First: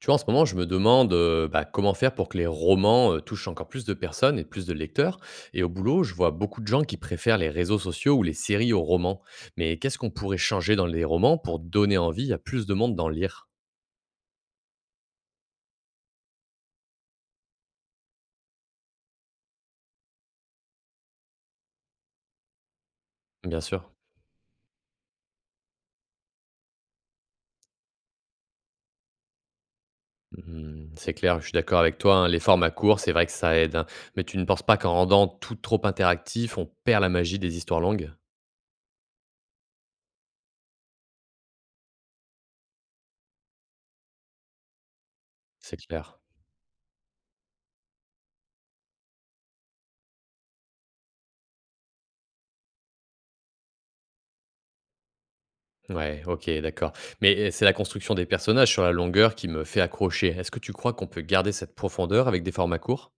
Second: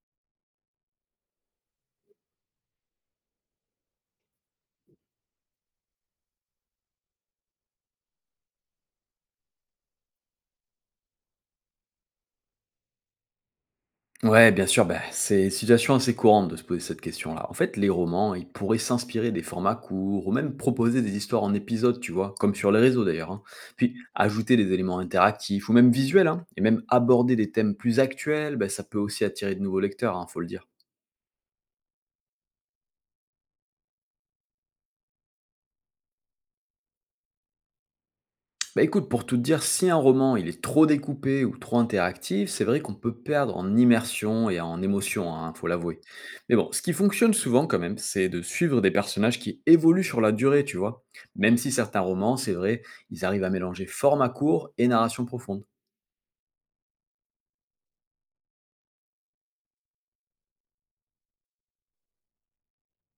Tu vois, en ce moment, je me demande comment faire pour que les romans touchent encore plus de personnes et plus de lecteurs. Et au boulot, je vois beaucoup de gens qui préfèrent les réseaux sociaux ou les séries aux romans. Mais qu'est-ce qu'on pourrait changer dans les romans pour donner envie à plus de monde d'en lire? Ouais, bien sûr, bah, c'est une situation assez courante de se poser cette question-là. En fait, les romans, ils pourraient s'inspirer des formats courts, ou même proposer des histoires en épisodes, tu vois, comme sur les réseaux d'ailleurs, hein. Bien sûr. Puis, ajouter des éléments interactifs, ou même visuels, hein, et même aborder des thèmes plus actuels, bah, ça peut aussi attirer de nouveaux lecteurs, hein, faut le dire. Hmm, c'est clair, je suis d'accord avec toi, hein. Les formats courts, c'est vrai que ça aide, hein. Mais tu ne penses pas qu'en rendant tout trop interactif, on perd la magie des histoires longues? Bah écoute, pour tout te dire, si un roman il est trop découpé ou trop interactif, c'est vrai qu'on peut perdre en immersion et en émotion, hein, faut C'est l'avouer. clair. Mais bon, ce qui fonctionne souvent quand même, c'est de suivre des personnages qui évoluent sur la durée, tu vois. Même si certains romans, c'est vrai, ils arrivent à mélanger format court et narration profonde. Ouais, OK, d'accord. Mais, c'est la construction des personnages sur la longueur qui me fait accrocher. Est-ce que tu crois qu'on peut garder cette profondeur avec des formats courts?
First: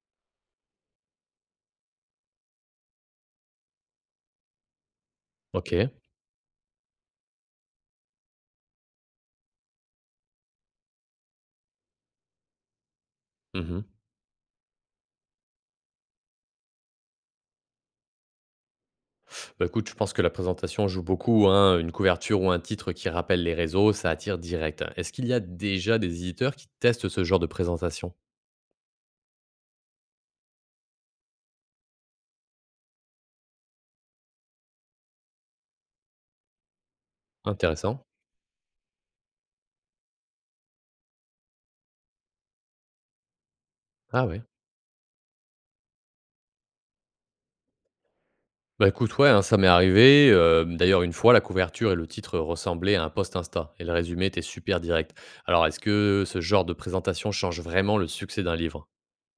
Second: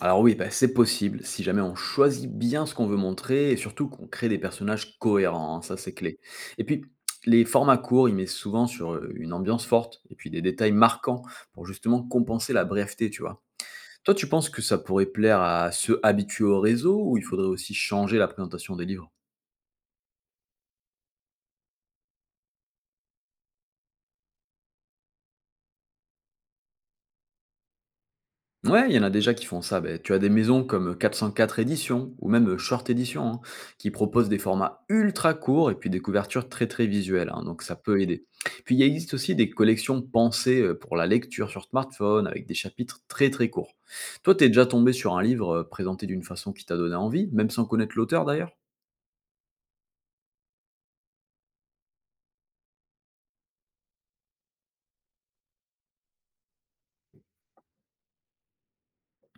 Alors oui, bah, c'est possible, si jamais on choisit bien ce qu'on veut montrer et surtout qu'on crée des personnages cohérents, hein, ça OK. c'est clé. Et puis, les formats courts, ils mettent souvent sur une ambiance forte et puis des détails marquants pour justement compenser la brièveté, tu vois. Mmh. Toi, tu penses que ça pourrait plaire à ceux habitués au réseau ou il faudrait aussi changer la présentation des livres? Bah, écoute, je pense que la présentation joue beaucoup, hein. Une couverture ou un titre qui rappelle les réseaux, ça attire direct. Est-ce qu'il y a déjà des éditeurs qui testent ce genre de présentation? Ouais, il y en a déjà qui font ça. Ben, tu as des maisons comme 404 éditions ou même Short Edition, hein, qui proposent des formats ultra courts et puis des couvertures très très visuelles, hein, donc ça peut Intéressant. aider. Puis il existe aussi des collections pensées pour la lecture sur smartphone avec des chapitres très très courts. Ah Toi, ouais. t'es déjà tombé sur un livre présenté d'une façon qui t'a donné envie, même sans connaître l'auteur d'ailleurs? Bah, écoute, ouais, hein, ça m'est arrivé, d'ailleurs, une fois, la couverture et le titre ressemblaient à un post Insta et le résumé était super direct. Alors, est-ce que ce genre de présentation change vraiment le succès d'un livre?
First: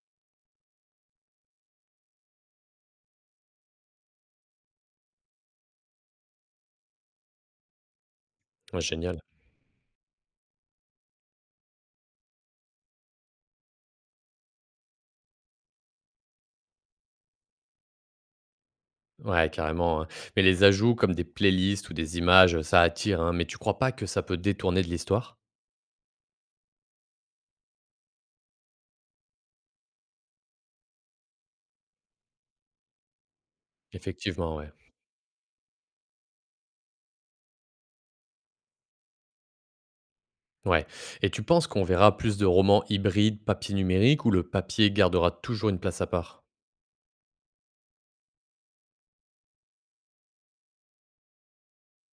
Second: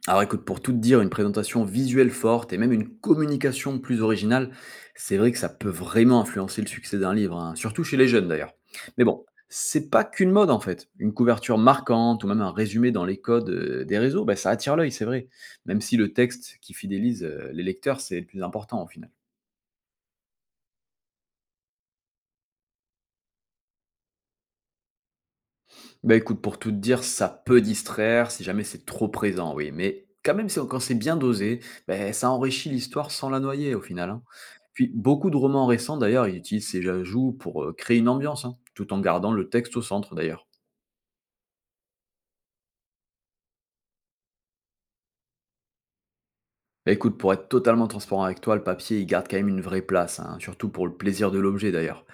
Alors écoute, pour tout te dire, une présentation visuelle forte et même une communication plus originale, c'est vrai que ça peut vraiment influencer le succès d'un livre, hein, surtout chez les jeunes d'ailleurs. Ouais, Mais génial. bon, c'est pas qu'une mode en fait. Une couverture marquante ou même un résumé dans les codes des réseaux, bah, ça attire l'œil, c'est vrai. Même si le texte qui fidélise les lecteurs, c'est le plus important au final. Ouais, carrément, hein. Mais les ajouts comme des playlists ou des images, ça attire, hein, mais tu crois pas que ça peut détourner de l'histoire? Bah, écoute, pour tout te dire, ça peut distraire si jamais c'est trop présent, oui. Mais quand même, quand c'est bien dosé, bah, ça enrichit l'histoire sans la noyer au final, hein. Effectivement, ouais. Puis beaucoup de romans récents, d'ailleurs, ils utilisent ces ajouts pour créer une ambiance, hein, tout en gardant le texte au centre, d'ailleurs. Ouais, et tu penses qu'on verra plus de romans hybrides papier numérique ou le papier gardera toujours une place à part? Bah, écoute, pour être totalement transparent avec toi, le papier, il garde quand même une vraie place, hein, surtout pour le plaisir de l'objet, d'ailleurs.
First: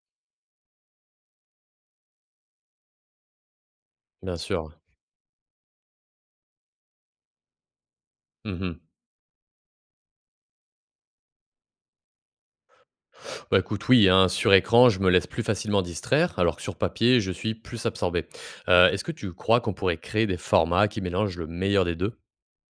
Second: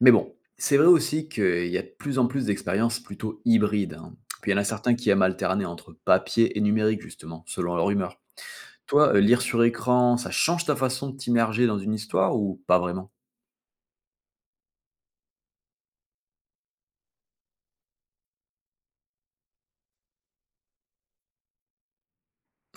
Mais bon, c'est vrai aussi qu'il y a de plus en plus d'expériences plutôt hybrides, hein. Bien Puis il y en a sûr. certains qui aiment alterner entre papier et numérique, justement, selon leur humeur. Mmh. Toi, lire sur écran, ça change ta façon de t'immerger dans une histoire ou pas vraiment? Bah, écoute, oui, hein, sur écran, je me laisse plus facilement distraire, alors que sur papier, je suis plus absorbé. Est-ce que tu crois qu'on pourrait créer des formats qui mélangent le meilleur des deux?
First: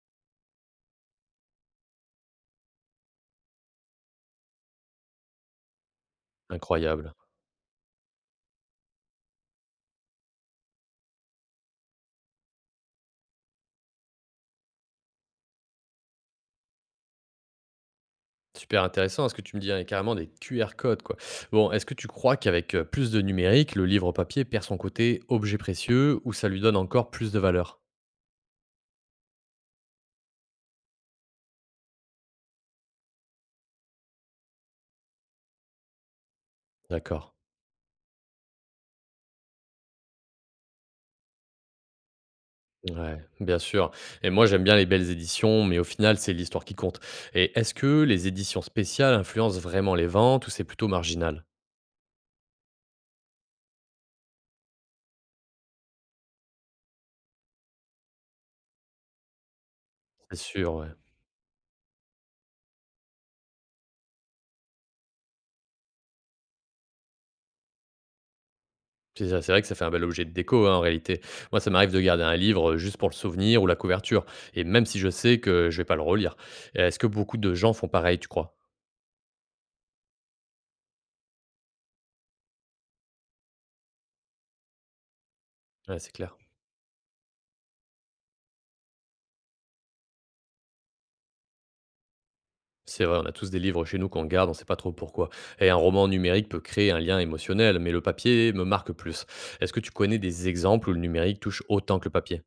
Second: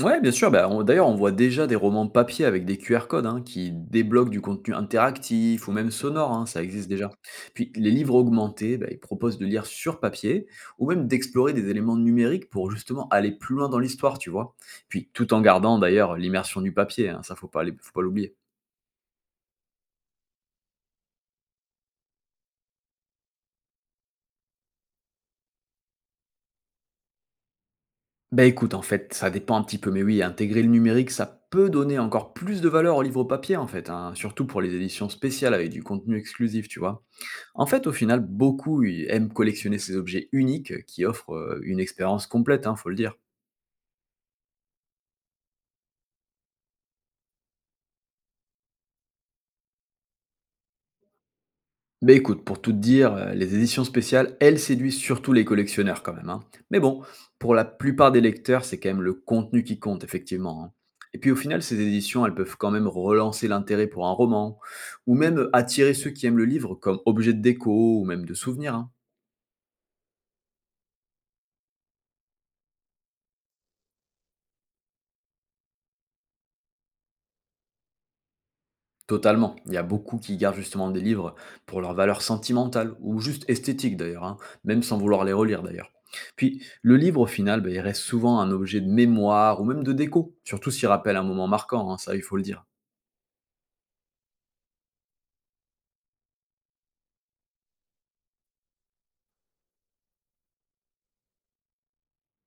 Ouais, bien sûr, bah, on voit déjà des romans papier avec des QR codes, hein, qui débloquent du contenu interactif ou même sonore, hein, ça existe déjà. Incroyable. Puis les livres augmentés, bah, ils proposent de lire sur papier ou même d'explorer des éléments numériques pour justement aller plus loin dans l'histoire, tu vois? Puis tout en gardant d'ailleurs l'immersion du papier, hein, ça faut pas l'oublier. Super intéressant, hein, ce que tu me dis, hein, et carrément des QR codes, quoi. Bon, est-ce que tu crois qu'avec, plus de numérique, le livre papier perd son côté objet précieux ou ça lui donne encore plus de valeur? Bah, écoute, en fait, ça dépend un petit peu, mais oui, intégrer le numérique, ça peut donner encore plus de valeur au livre papier, en fait, hein, surtout pour les éditions spéciales avec du contenu exclusif, tu vois. D'accord. En fait, au final, beaucoup ils aiment collectionner ces objets uniques qui offrent une expérience complète, hein, faut le dire. Ouais, bien sûr, et moi j'aime bien les belles éditions, mais au final, c'est l'histoire qui compte. Et est-ce que les éditions spéciales influencent vraiment les ventes ou c'est plutôt marginal? Bah écoute, pour tout te dire, les éditions spéciales, elles séduisent surtout les collectionneurs quand même, hein. Mais bon, pour la plupart des lecteurs, c'est quand même le contenu qui compte, C'est effectivement, hein. sûr, ouais. Et puis au final, ces éditions, elles peuvent quand même relancer l'intérêt pour un roman, ou même attirer ceux qui aiment le livre comme objet de déco ou même de souvenir, hein. C'est ça, c'est vrai que ça fait un bel objet de déco, hein, en réalité. Moi, ça m'arrive de garder un livre, juste pour le souvenir ou la couverture, et même si je sais que je vais pas le relire. Est-ce que beaucoup de gens font pareil, tu crois? Totalement. Il y a beaucoup qui gardent justement des livres pour leur valeur sentimentale ou juste esthétique d'ailleurs, hein, même sans vouloir les relire d'ailleurs. Ouais, c'est clair. Puis le livre au final, ben, il reste souvent un objet de mémoire ou même de déco, surtout s'il rappelle un moment marquant, hein, ça il faut le dire. C'est vrai, on a tous des livres chez nous qu'on garde, on ne sait pas trop pourquoi. Et un roman numérique peut créer un lien émotionnel, mais le papier me marque plus. Est-ce que tu connais des exemples où le numérique touche autant que le papier?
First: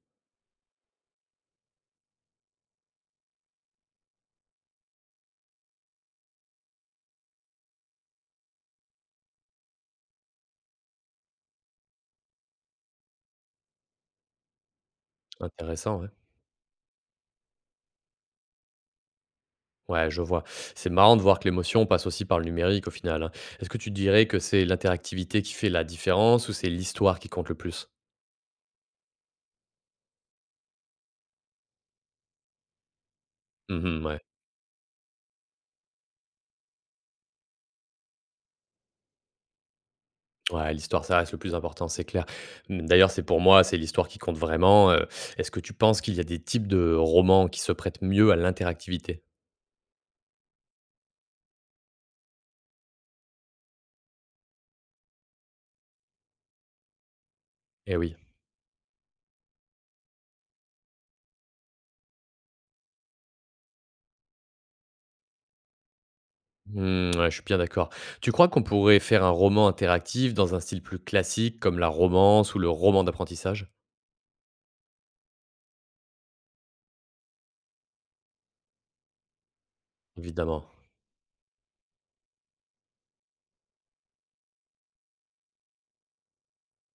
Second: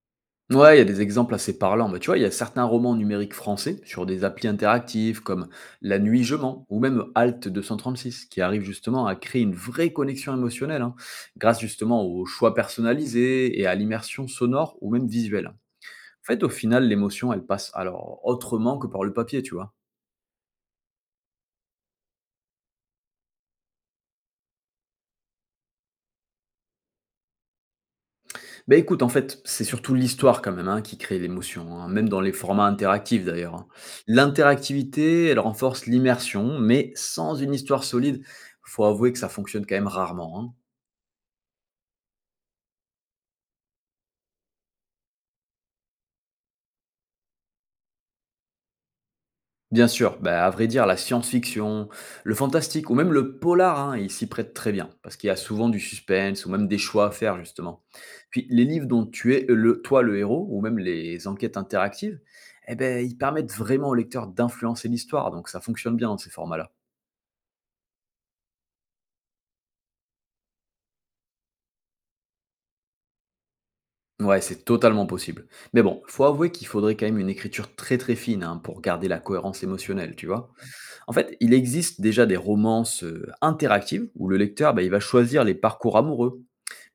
Ouais, il y a des exemples assez parlants. Bah, tu vois, il y a certains romans numériques français sur des applis interactives comme La Nuit Je mens ou même Alt six qui arrivent justement à créer une vraie connexion émotionnelle, hein, grâce justement aux choix personnalisés et à l'immersion sonore ou même visuelle. En Intéressant, ouais. fait, au final, l'émotion, elle passe alors autrement que par le papier, tu vois? Ouais, je vois. C'est marrant de voir que l'émotion passe aussi par le numérique au final, hein. Est-ce que tu dirais que c'est l'interactivité qui fait la différence ou c'est l'histoire qui compte le plus? Bah, écoute, en fait, c'est surtout l'histoire quand même, hein, qui crée l'émotion, hein, même dans les formats interactifs d'ailleurs, hein. Mhm. Ouais, L'interactivité, elle renforce l'immersion, mais sans une histoire solide, faut avouer que ça fonctionne quand même rarement, hein. ouais, l'histoire, ça reste le plus important, c'est clair. Mmh, d'ailleurs, c'est, pour moi, c'est l'histoire qui compte vraiment. Est-ce que tu penses qu'il y a des types de romans qui se prêtent mieux à l'interactivité? Bien sûr, bah, à vrai dire, la science-fiction, le fantastique ou même le polar, hein, ils s'y prêtent très bien, parce qu'il y a souvent du suspense ou même des choix à faire, justement. Eh oui. Puis les livres dont tu es toi le héros, ou même les enquêtes interactives, eh ben, ils permettent vraiment au lecteur d'influencer l'histoire, donc ça fonctionne bien dans ces formats-là. Mmh, ouais, je suis bien d'accord. Tu crois qu'on pourrait faire un roman interactif dans un style plus classique comme la romance ou le roman d'apprentissage? Ouais, c'est totalement possible. Mais bon, faut avouer qu'il faudrait quand même une écriture très très fine, hein, pour garder la cohérence émotionnelle, tu vois. Évidemment. En fait, il existe déjà des romances interactives où le lecteur, bah, il va choisir les parcours amoureux.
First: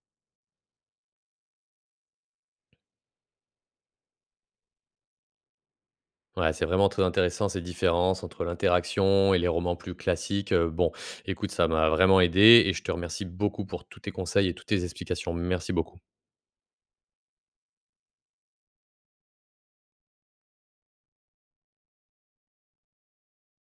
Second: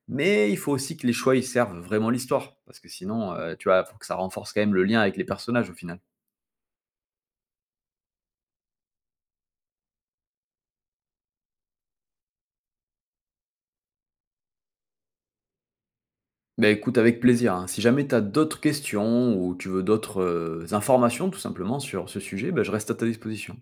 Mais il faut aussi que les choix, ils servent vraiment l'histoire, parce que sinon, tu vois, faut que ça renforce quand même le lien avec les personnages au final. Ouais, c'est vraiment très intéressant ces différences entre l'interaction et les romans plus classiques. Bon, écoute, ça m'a vraiment aidé et je te remercie beaucoup pour tous tes conseils et toutes tes explications. Merci beaucoup. Bah, écoute avec plaisir, hein. Si jamais tu as d'autres questions ou tu veux d'autres, informations tout simplement sur ce sujet, bah, je reste à ta disposition.